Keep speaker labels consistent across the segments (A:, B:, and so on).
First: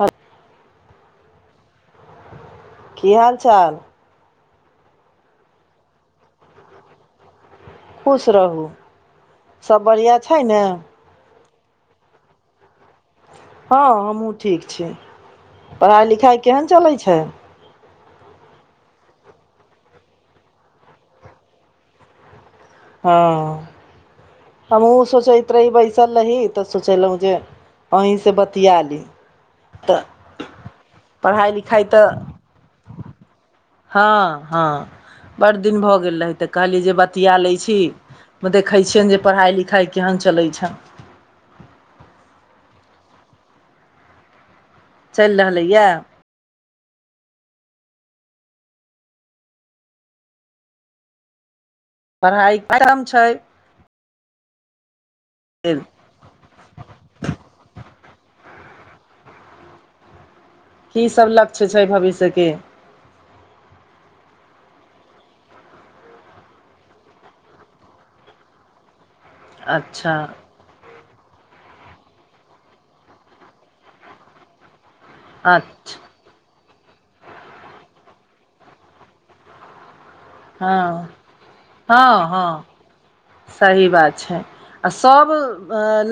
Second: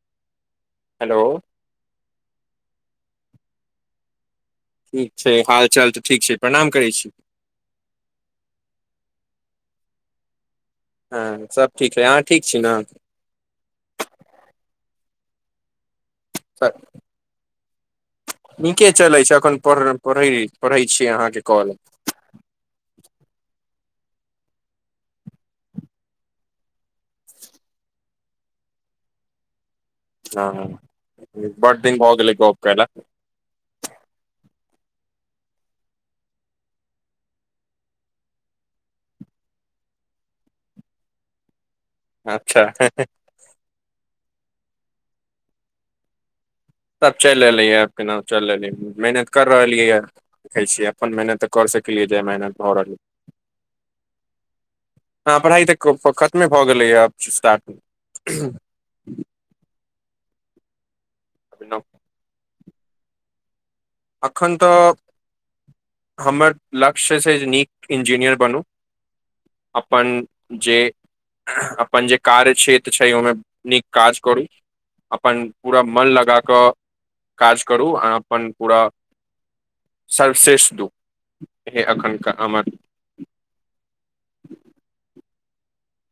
A: हब।
B: Hello.
A: की हाल चाल।
B: ठीक छै हाल चाल तऽ ठीक छै प्रणाम करै छी।
A: खुश रहू सब बढ़िआँ छै ने।
B: हँ सब ठीक है अहाँ ठीक छी न
A: हँ हमहूँ ठीक छी पढ़ाइ लिखाइ केहन
B: सब
A: चलै छै।
B: नीके चलै छै अखन पर पढ़ै पढै छीय अहाँके काॅल।
A: हँ। हमहुँ सोचैत रही बैसल रही तऽ सोचलहु जे अहीसँ बतिया ली। तऽ
B: हँ
A: पढ़ाइ
B: बड
A: लिखाइ
B: दिन
A: तऽ
B: भ गेलै केला।
A: हँ हँ बड़ दिन भऽ गेल रहै तऽ कहलियै जे बतिया लै छी। मे देखै छियनि जे पढ़ाइ लिखाइ केहन चलै छनि।
B: अच्छा
A: चलि रहलैया
B: सब चैल एलेय केनाहु चल एलेय मेहनत कर रहलियै यऽ देखै छीय अपन मेहनत कह सकैलए जे
A: पढ़ाइ
B: मेहनत भ रहल यै
A: कम छै
B: हँ पढ़ाइ तऽ खतमे भऽ गेलैए [unintelligible]
A: की सब लक्ष्य छै भविष्यके
B: अखन तऽ हमर लक्ष्य से नीक इंजीनियर बनू अपन
A: अच्छा
B: जे अपन जे कार्य क्षेत्र छै ओइमे नीक काज करू अपन पूरा मन
A: अच्छा
B: लगा कऽ काज करू आ अपन पूरा सर्वश्रेष्ठ दू
A: हँ
B: इह एखन
A: हँ
B: अम
A: हँ सही बात छै आ सभ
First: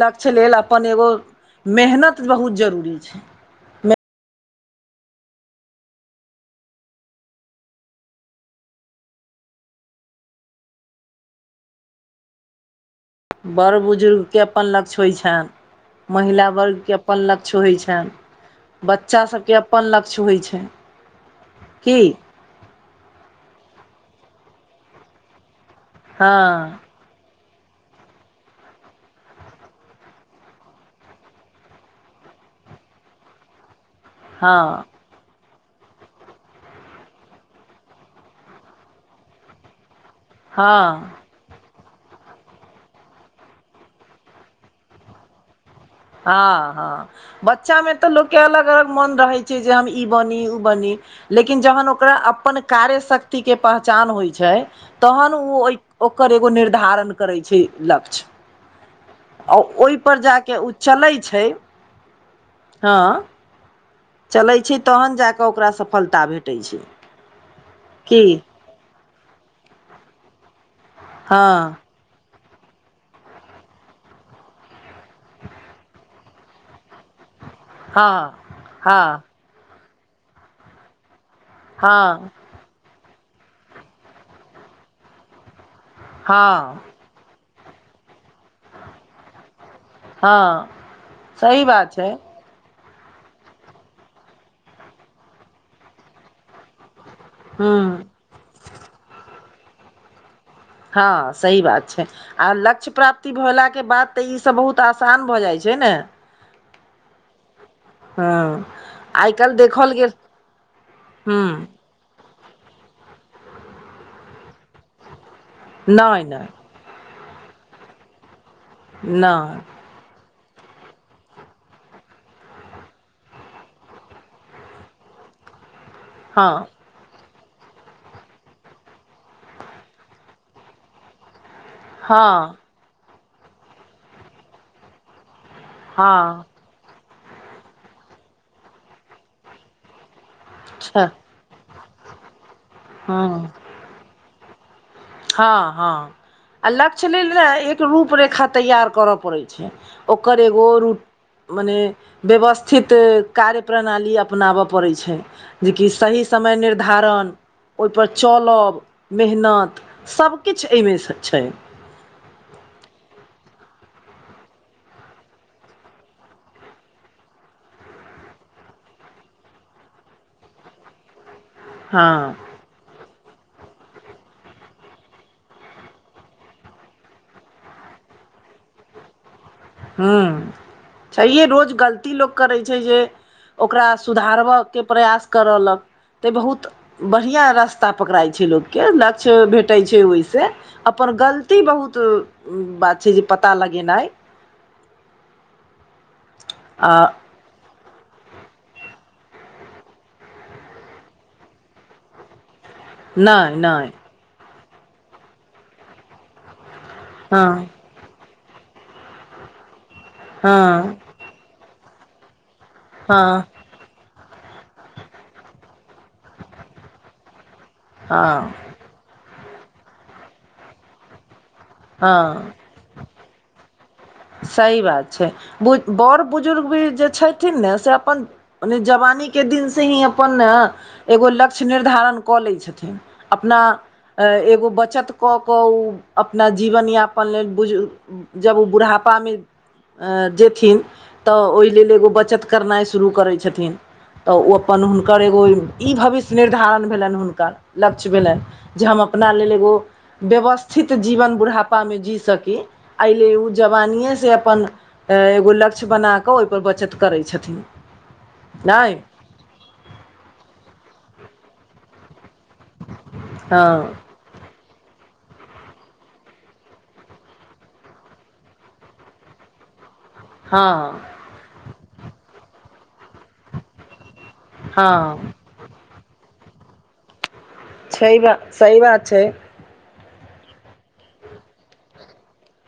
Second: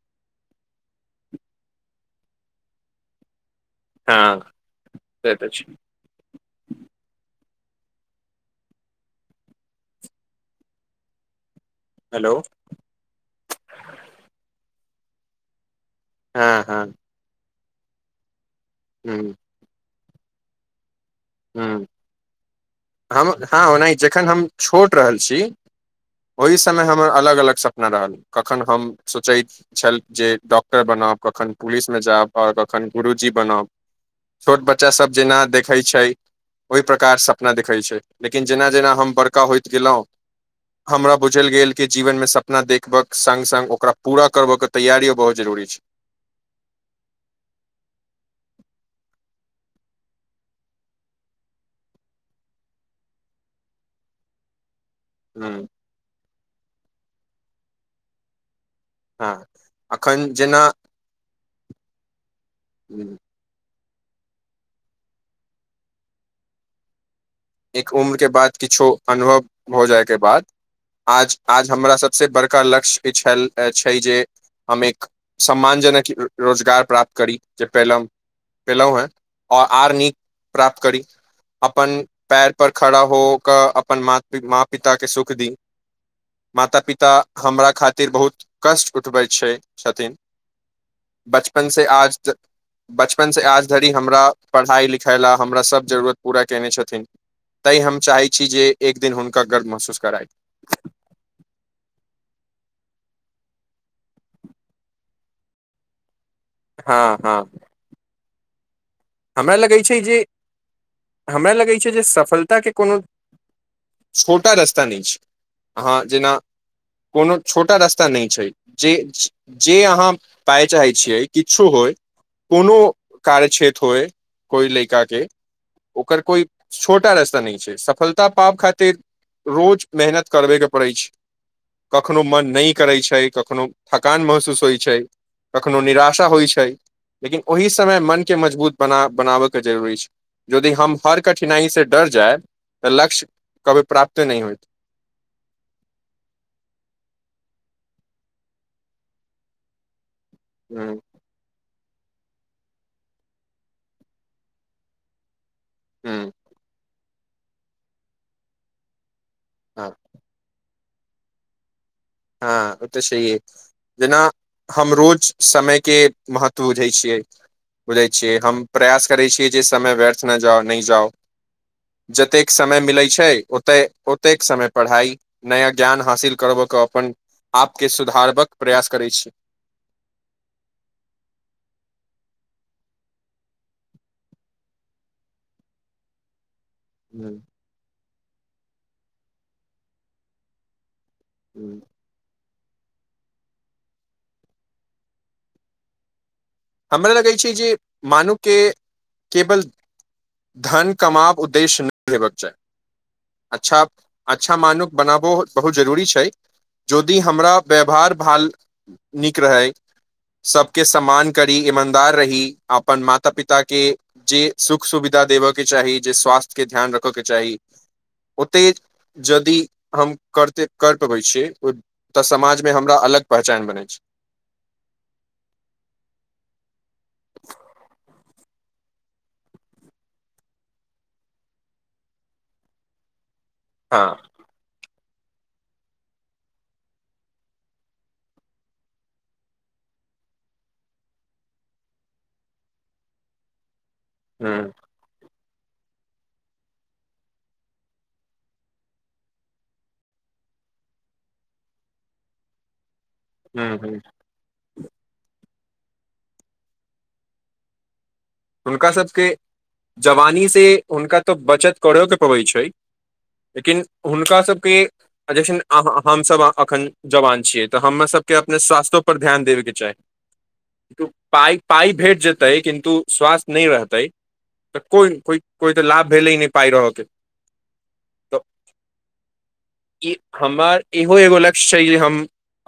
A: लक्ष्य लेल अपन एगो मेहनत बहुत जरूरी छै
B: हाँ से तऽ छै हेलो
A: बड़ बुजुर्ग के अपन लक्ष्य होइ छैन महिला
B: हँ हँ
A: वर्गके अप पन लक्ष्य होइ छैन
B: हूँ
A: बच्चा सभके अपन लक्ष्य होइ छै
B: हूँ
A: की
B: हम हँ ओनाही जखन हम छोट रहल छी ओहि
A: हँ
B: समय हम अलग अलग सपना रहल कखन हम सोचैत छल जे डॉक्टर बनाब कखन पुलिसमे जायब आ कखन गुरुजी बनाब छोट
A: हँ
B: बच्चा सब जेना देखै छै ओहि प्रकार स पना देखइ छै लेकिन जेना जेना हम बड़का होइत गेलो
A: हँ
B: हमरा बुझल गेल की जीवन में सपना देखबक संग संग ओकरा पूरा करबऽ के तैयारियो बहुत जरुररी छै
A: हँ हँ बच्चामे तऽ लोकके अलग अलग मोन रहैत छै जे हम ई बनी ओ बनी लेकिन जहन ओकरा अपन कार्य शक्ति के पहचान होइ छै तहन
B: ह
A: ऊ ओइ ओकर एगो निर्धारण करै छै लक्ष्य
B: हँ
A: आ ओहि पर
B: अखन
A: जा कऽ
B: जेना
A: ओ चलै छै हँ चलैई छै तखन जा कऽ ओकरा सफलता भेटै छै
B: एक उम्र
A: की
B: के बाद किछु अनुभव हो जाय के बाद आज
A: हँ
B: आज हमरा सब से बड़का लक्ष्य ई छल ए छइ जे हम एक सम्मान जनक रोजगार प्राप्त करी जे पैलो
A: हँ
B: पैलोहेँ
A: हँ
B: ओर आर नीक प्राप्त करी अपन
A: हँ
B: पैर पर खड़ा हो क अपन माँ पिता के सुख दी
A: हँ
B: माता
A: हँ
B: पिता हमरा खातिर बहुत कष्ट उठबे छए छथिन
A: हँ सही
B: बचपन से
A: बात छै
B: आज त बचपन से आज धरि हमरा पढ़ाई लिखाइ लए हमरा सब जरुरत पूरा केने छथिन तेंइ
A: हूँ
B: हम चाहैत छी जे एक दिन हुनका गर्व महसूस कराइब
A: हँ सही बात छै आ लक्ष्य प्राप्ति भेलाके बाद तऽ ईसभ बहुत आसान भऽ जाइत छै न
B: हँ हँ
A: हँ आइ
B: हमरा
A: काल्हि
B: लगै
A: देखल
B: छै
A: गेल
B: जे
A: ह
B: हमरा लगै छै जे सफलता के कोनो छोटा रास्ता नय छै अहाँ
A: नहि
B: जेना
A: नहि
B: कोनो छोटा रास्ता नय छै जे जे
A: नहि
B: अहाँ पाय चाहै छियै किछु होय कोनो कार्य क्षेत्र थोय कोइ लैका के ओकर कोइ
A: हँ
B: छोटा रास्ता नय छै सब फलता पाब खातिर रोज मेहनत करबे के पड़ै छै कखनो मन
A: हँ
B: नय करै छै कखनो थकान महसूस होइ छै कखनो निराशा
A: हँ
B: होइ छै। लेकिन ओहि समय मनके मजबूत बना बनाबयके जरूरी छै। यदि हम
A: अच्छा
B: हर कठिनाइसँ डर जाय तऽ लक्ष्य
A: हँ
B: कभी प्राप्ते नहि होयत।
A: हँ हँ आ लक्ष्य लेल ने एक रूप रेखा तैयार करऽ पड़ै छै। ओकर एगो
B: ह
A: रुप। मने व्यवस्थित कार्य प्रणाली अपनाब पड़ै छै। जेकि सही
B: हँ
A: समय निर्धारण ओहिपर चलब मेहनत। सभकिछ एहिमे सऽ छै।
B: हँ ओ तऽ छैये जेना हम रोज समयके महत्व बुझै छियै बुझै छियै हम प्रयास करै छियै जे समय व्यर्थ ना जाउ नय जाओ
A: हँ
B: जतेक समय मिलै छै ओतय ओतेक समय पढ़ाइ नया ज्ञान हासिल करबय के। अपन आपके सुधारबक प्रयास करै छी।
A: हँ छैहे रोज गलती लोक करै छै जे। ओकरा सुधारब के प्रयास करयलक तऽ बहुत। बढ़ियाँ रास्ता पकड़ाइ छै लोकके लक्ष्य भेटै छै ओहिसँ अपन गल ती बहुत बात छै जे पता लगेनाइ आ
B: हमरा लगै छै जे मानू के केवल धन कमाव उद्देश्य नय हेबक चाही
A: नहि
B: अच्छा
A: नहि
B: अच्छा मानुक बनाबो बहुत जरूरी छै जोदि
A: हँ
B: हमरा व्यवहार भाल नीक रहै
A: हँ
B: सबके समान करी ईमानदार रही अपन माता
A: हँ
B: पिता क के जे सुख सुविधा देबय के चाही जे स्वास्थ्य के ध्यान रखऽ के चाही
A: हँ
B: ओते जदि हम करते कर पबै छियै तऽ
A: हँ
B: समाज मे हमरा अलग पहचान बनै छै
A: सही बात छै बु बड़ बुजुर्ग भी जे छथिन ने से अपन ओने जवानी के दिन से ही अपन एगो लक्ष्य निर्धारण कऽ लै छथिन अपना
B: हँ
A: एगो बचत कऽ कऽ उ अपना जीवन यापन लेल बुज जब उ बुढ़ाप पा मे [inaudible] जेथिन तऽ ओय लेल एगो बचत करनाइ शुरू करै छथिन तऽ
B: ह
A: उ अप्पन हुनकर एगो ई भविष्य निर्धारण भेलनि हुनकर लक्ष्य भेलनि जे हम अपना लेल एगो व्यवस्थित जीवन बुढ़ापामे जी सकी अय लेल उ
B: ह ह
A: वानीये सॅं अपन आ एगो लक्ष्य बना कऽ ओय पर बचत करै छथिन
B: हुनका
A: नहि
B: सबके जवानी से हुनका तऽ बचत करय कऽ पबय छै लेकिन
A: हँ
B: हुनका सबके आ जखन अहाँ हमसभ एखन जवान छियै तऽ हम्मा सभके अपन स्वास्थो पर ध्यान देबय कऽ चाही
A: हँ
B: पाइ पाइ भेट जेतै किन्तु स्वास्थ नय रहतै तऽ
A: हँ
B: कोन कोइ तऽ लाभ भेलय नय पाइ रहऽ के
A: छै बा सही बात छै
B: ई हम्मर इहो एगो लक्ष्य छै जे हम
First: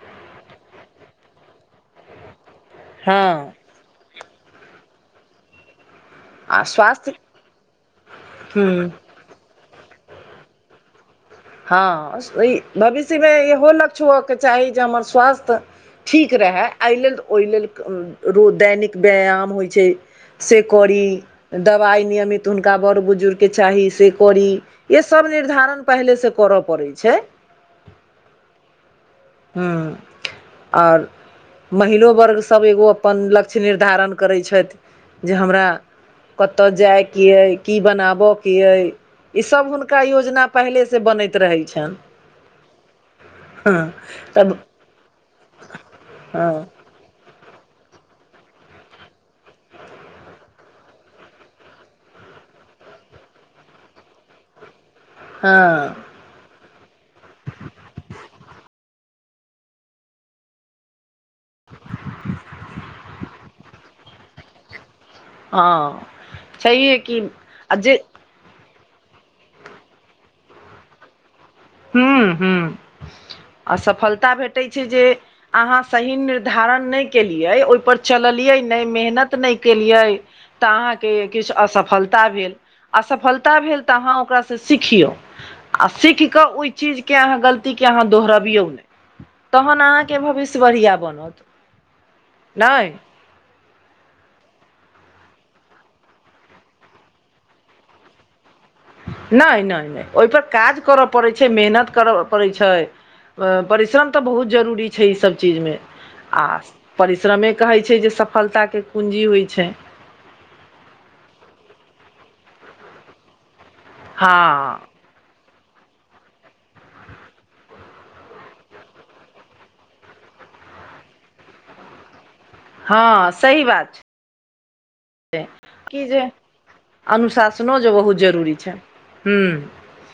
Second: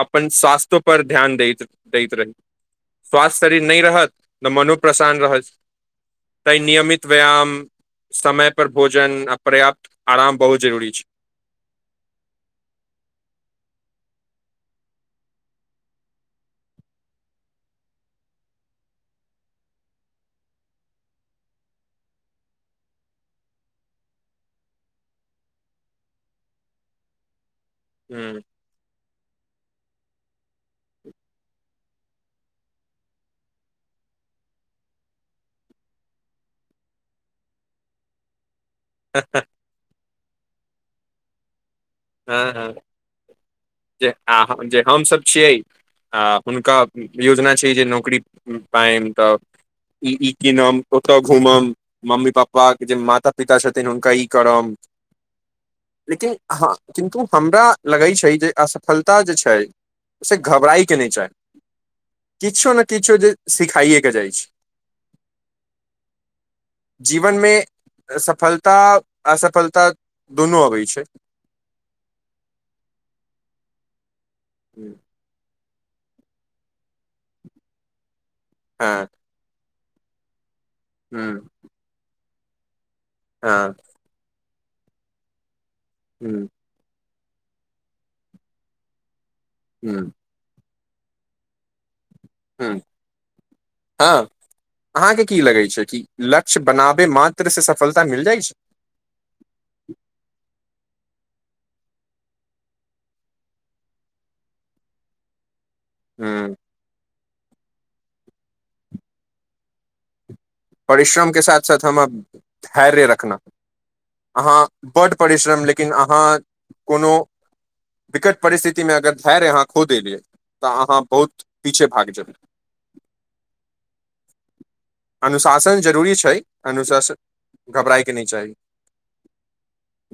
B: अप्पन स्वास्थो पर ध्यान दैत दैत रही
A: हँ
B: स्वास्थ्य शरीर नैय रहत तऽ मनो परेशान रहत। त
A: आ
B: नियमित
A: स्वास्थ्य
B: व्यायाम समय पर
A: हूँ
B: भोजन अप्प। पर्याप्त आराम बहुत जरूरी छैय।
A: हँ सब वही भविष्यमे इहो लक्ष्य होबअके चाही जे हमर स्वास्थ्य ठीक रहैय एय लेल ओय लेल रु दैनिक व्यायाम होइ छैय। से करी। दबाइ नियमित हुनका बड़ बुजुर्ग के चाही से करी ये सब निर्धारण पहिले से। करऽ पड़ै छैय।
B: हूं।
A: हू और। महिलो वर्गसभ एगो अपन लक्ष्य निर्धारण करै छइथ जै हमरा। कतय जाइके एइ की बनाबऽके अइ। ईसभ हुनका योजना पहिलेसँ बनैत रहैत छैन।
B: ह ह आ
A: तब
B: जे हमस छियै आ
A: हँ
B: हुनका। योजना छै जे नौकरी पायब तऽ ई ई कीनब ओतय घू मम। मम्मी पापाके जे माता पिता छथिन हुनका ई करम।
A: हा।
B: लेकिन अहाँ किन्तु हमरा लगैय छैय जैय असफलता जैप छैय से घबराइके नैय चाही। किछो ने किछो जैय सिखाइये के जाइ छैया।
A: हँ छैहे कि
B: जीवनमे
A: आ जे
B: सफल। तऽ असफलता दुनू अबैय छैय।
A: हूं हूं असफलता भेटैय छैय
B: हँ
A: जैय। अहाँ सही निर्धारण नैय केलियै ओयपर चलललियै नैय
B: हँ
A: मेहनत। किछ नैय केलियै तऽ अहाँके
B: हँ
A: किछु असफलता भेल। असफलता
B: हँ
A: भेल तऽ अहाँ ओकरा से सीखियौ आ सीख कऽ ओई। चीजके अहाँ गलतीके अहाँ दोहरबियौ ने तहन
B: हँ
A: अहाँके भविष्य बढ़िआ बनत।
B: हँ
A: नहि
B: ह। अहाँके की लगैय छैय कि लक्ष्य बनाबे मात्र से सफलता मिल जाइ छैय।
A: नैय नैय नैय नैय ओहिपर काज करय पड़ैत छैय मेहनत करय पड़ैत छैया परिश्रम तऽ बहुत जरूरी छैय ई सब चीजमे। आ
B: ह
A: परिश्रमे कहैत छैय जे सफलताके कूँजी होई छैय।
B: परिश्रमके साथ साथ हमरा धैर्य रखना अहाँ।
A: हँ
B: बड्ड परिश्रम लेकिन अहाँ कोनो। विकट परिस्थितिमे अगर धैर्य अहाँ खो देलिय तऽ अहाँ बहुत पीछे भाग जेबै।
A: हँ सही बात छैया
B: [unintelligible] अनुशासन जरूरी
A: जे
B: छैय अनुशासन घबरायके नैय चाही।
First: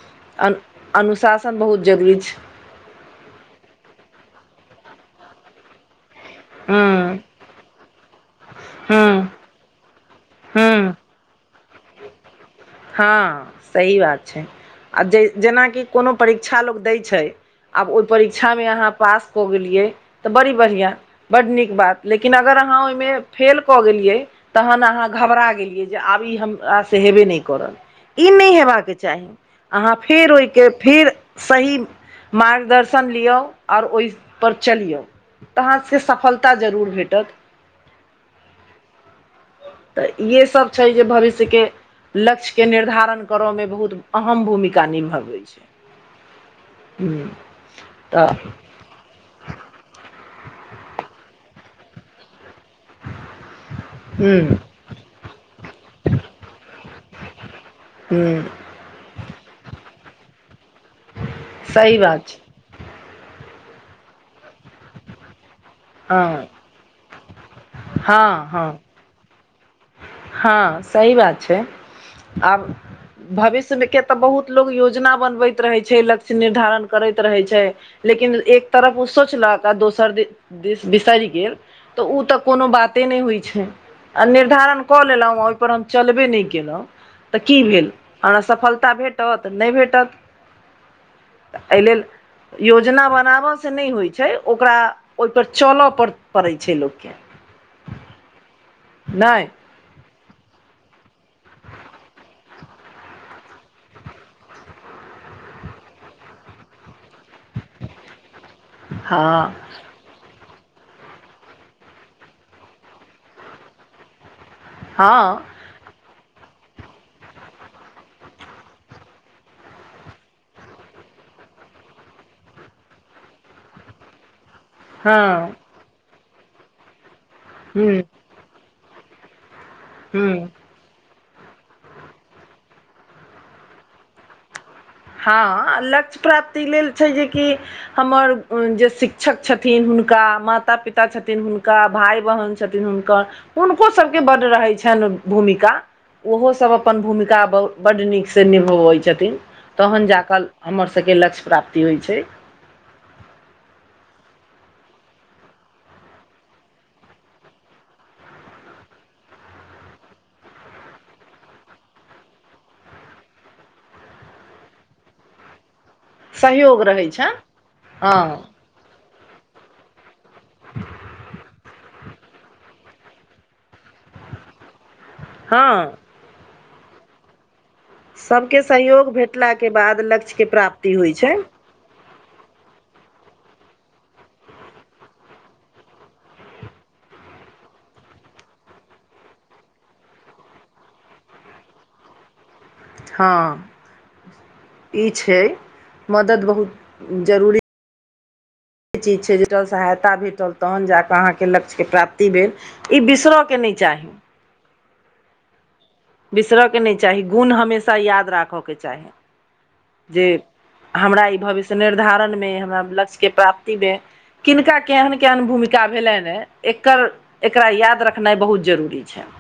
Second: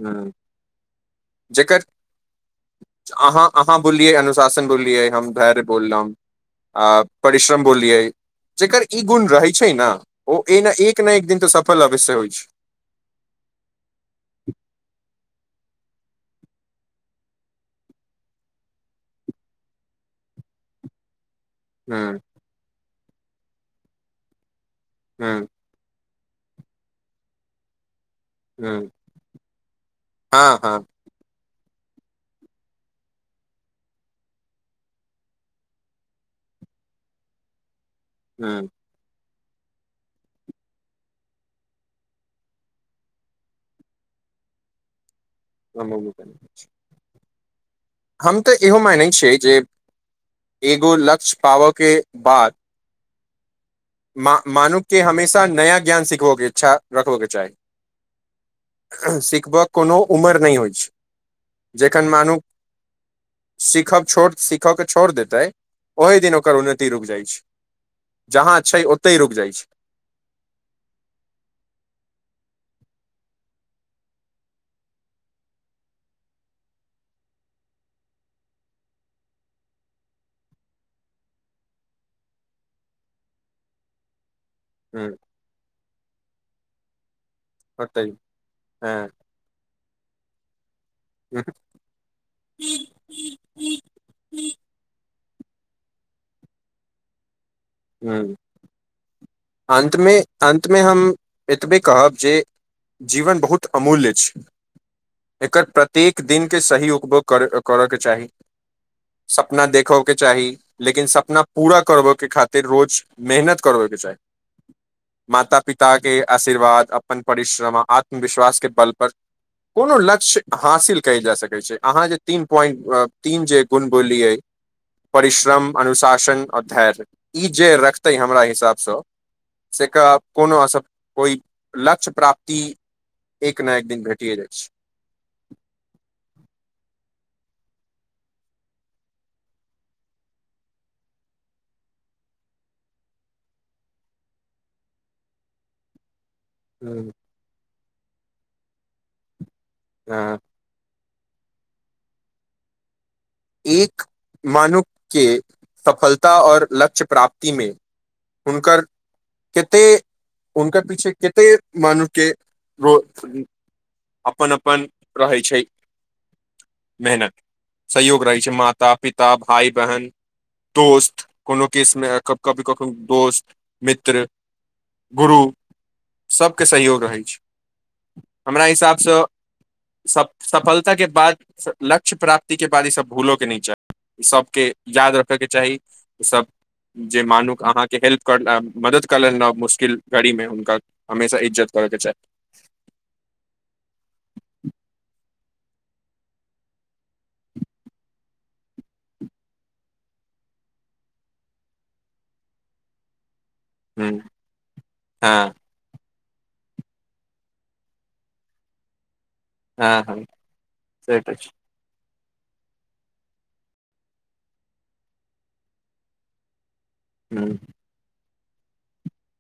B: हम्म
A: अनुशासन
B: जेकर
A: बहुत जरूरी छैय।
B: अहाँ अहाँ बोललियै अनुशासन बोललियै हम धैर्य बोल लऊ। आ
A: ह्म
B: परिश्रम बोललियै जेकर ई
A: ह्म
B: गुण रहै छैय ना ओ ना
A: ह्म
B: एक न एक दिन तऽ सफल अवश्य होइ छैय।
A: हँ सही बात छैय आ जे जेनाकि कोनो परीक्षा लोक दैय छैय। आब ओई परीक्षा मे अहाँ पास क गेलियै तऽ बड़ी बढ़िया बड नीक।
B: ह
A: बात लेकिन अगर अहाँ ओइमे फेल कऽ गेलियै तहन अहाँ
B: ह ह
A: घबरा गेलियै। जे आब ई हमरासँ हेबे नहि करल ई नहि हेबाक चाही अहाँ फेर ओहि
B: हँ
A: के
B: हँ
A: फेर सही मार्गदर्शन लियौ आओर ओहिपर चलियौ तऽ अहाँ सभ के सफलता जरूर भेटत
B: हूँ
A: तऽ इएहे सभ छै। जे भविष्य के लक्ष्य के निर्धारण कर में बहुत अहम भूमिका निभबै छै।
B: हू
A: ह
B: हम तऽ इहो मानैत छियै जे एगो लक्ष्य पाबय के बाद
A: हुँ
B: मनुष्य के हमेशा नया ज्ञान सिखबयके इच्छा रखब के चाही
A: हूँ
B: सिखबय कोनो उमर नहि होइत छै।
A: सही
B: जखन
A: बात
B: मानू
A: छै
B: सीखब छो सीखब के छोड़ देतै ओहि दिन
A: हँ
B: ओकर उन्नति रुकि जाइत छै।
A: हँ
B: जहाँ
A: हँ
B: छै। ओतहि रुकि जाइत छै।
A: हँ सही बात छै। आब भविष्य के तऽ बहुत लोकोग योजना बनबैत रहै छै। लक्ष्य निर्धारण करैत रहै छै। लेकिन एक तरफ ओ सोचलहक दोसर दिस बिसरि गेल तऽ ओ तऽ कोनो बाते नहि होइत छै। आ निर्धारण कऽ
B: हुँ।
A: लेलहुँ आ ओहि पर हम चलबे नहि केलहुँ तऽ की भेल
B: होतै
A: हमरा सफलता
B: हँ
A: भेटत भ
B: ह
A: ब हो छै। ओकरा ओहिपर चलऽ पड़ैत छै। लोक के
B: हू
A: नहि
B: अन्तमे अन्त में हम एतबे कहब जे जीवन बहुत अमूल्य छै। एकर प्रत्येक दिनक के सही उपभोग कर करऽ के चाही
A: हँ
B: सपना देखो के चाही लेकिन सपना पूरा करबय के खातिर रोज मेहनत करबय के चाही
A: हँ
B: माता पिता के आशीर्वाद अप्पन परिश्रम आत्मविश्वास के बल पर कोनो लक्ष्य हासिल कयल जा सकै छै। अहाँ जे तीन पॉइंट तीन जे गुण बोलिय
A: हँ
B: परिश्रम अनुशासन आओर धैर्य ई जे
A: ह
B: रखतै हमरा हिसाबसँ कोनो
A: ह
B: कोनोस कोई लक्ष्य प्राप्ति एक ने एक दिन भेटि जाइ अछि।
A: हँ, लक्ष्य प्राप्ति लेल छै। जेकि हमर जे शिक्षक छथिन। हुनका माता पिता छथिन। हुनका भाई बहिन छथिन। हुनकर हुनको सभ के बड्ड रहै छनि भूमिका ओहो सभ अप्पन
B: हम्म,
A: भूमिका बड नीक से निभाबै छथिन। तहन
B: हाँ,
A: जाकऽ हमर सभ के लक्ष्य प्राप्ति होइ छै।
B: एक मानु के सफलता और लक्ष्य प्राप्ति में हुनकर कते हनका पीछे कते मानु के अप्पन अप्पन रहै छै।
A: सहयोग रहै
B: मेहनत
A: छनि हँ
B: सहयोग रहै छै। माता पिता भाई बहन दोस्त कोनो किस में कभी कखनो दोस्त मित्र गुरु
A: हँ
B: सभ के सहयोग रहै छै।
A: सभके
B: हमरा
A: सहयोग
B: हिसाबसँ
A: भेटलाके बाद लक्ष्यके प्राप्ति
B: सफलताके
A: होइ छै
B: पास लक्य प्राप्ति के बाद ई सबब भूलो के नय चाहि सभके याद रखयके चाही ओसभ जे मानुक अहाँके हेल्प कर मदद क लेल मुश्किल गाड़ीमे हुनकर हमेशा इज्जत करके चाहि
A: हईछै मदद बहुत जरुरी चीज छै ज सहायता भेटल तहन अहाँके लक्ष्य के प्राप्ति भेल ई बिसर के नहि छै
B: हँ हँ
A: बिसरयके नहि चाही गुण हमेशा याद राखयके चाही।
B: हँ हँ
A: जे
B: से
A: हमरा
B: तऽ
A: ई
B: छै
A: भविष्य निर्धारण मे हमरा लक्ष्य के प्राप्तिमे किनका केहन केहन भूमिका भेलनि ह एकर
B: ह
A: एकरा याद रखनाइ बहुत जरूरी छै।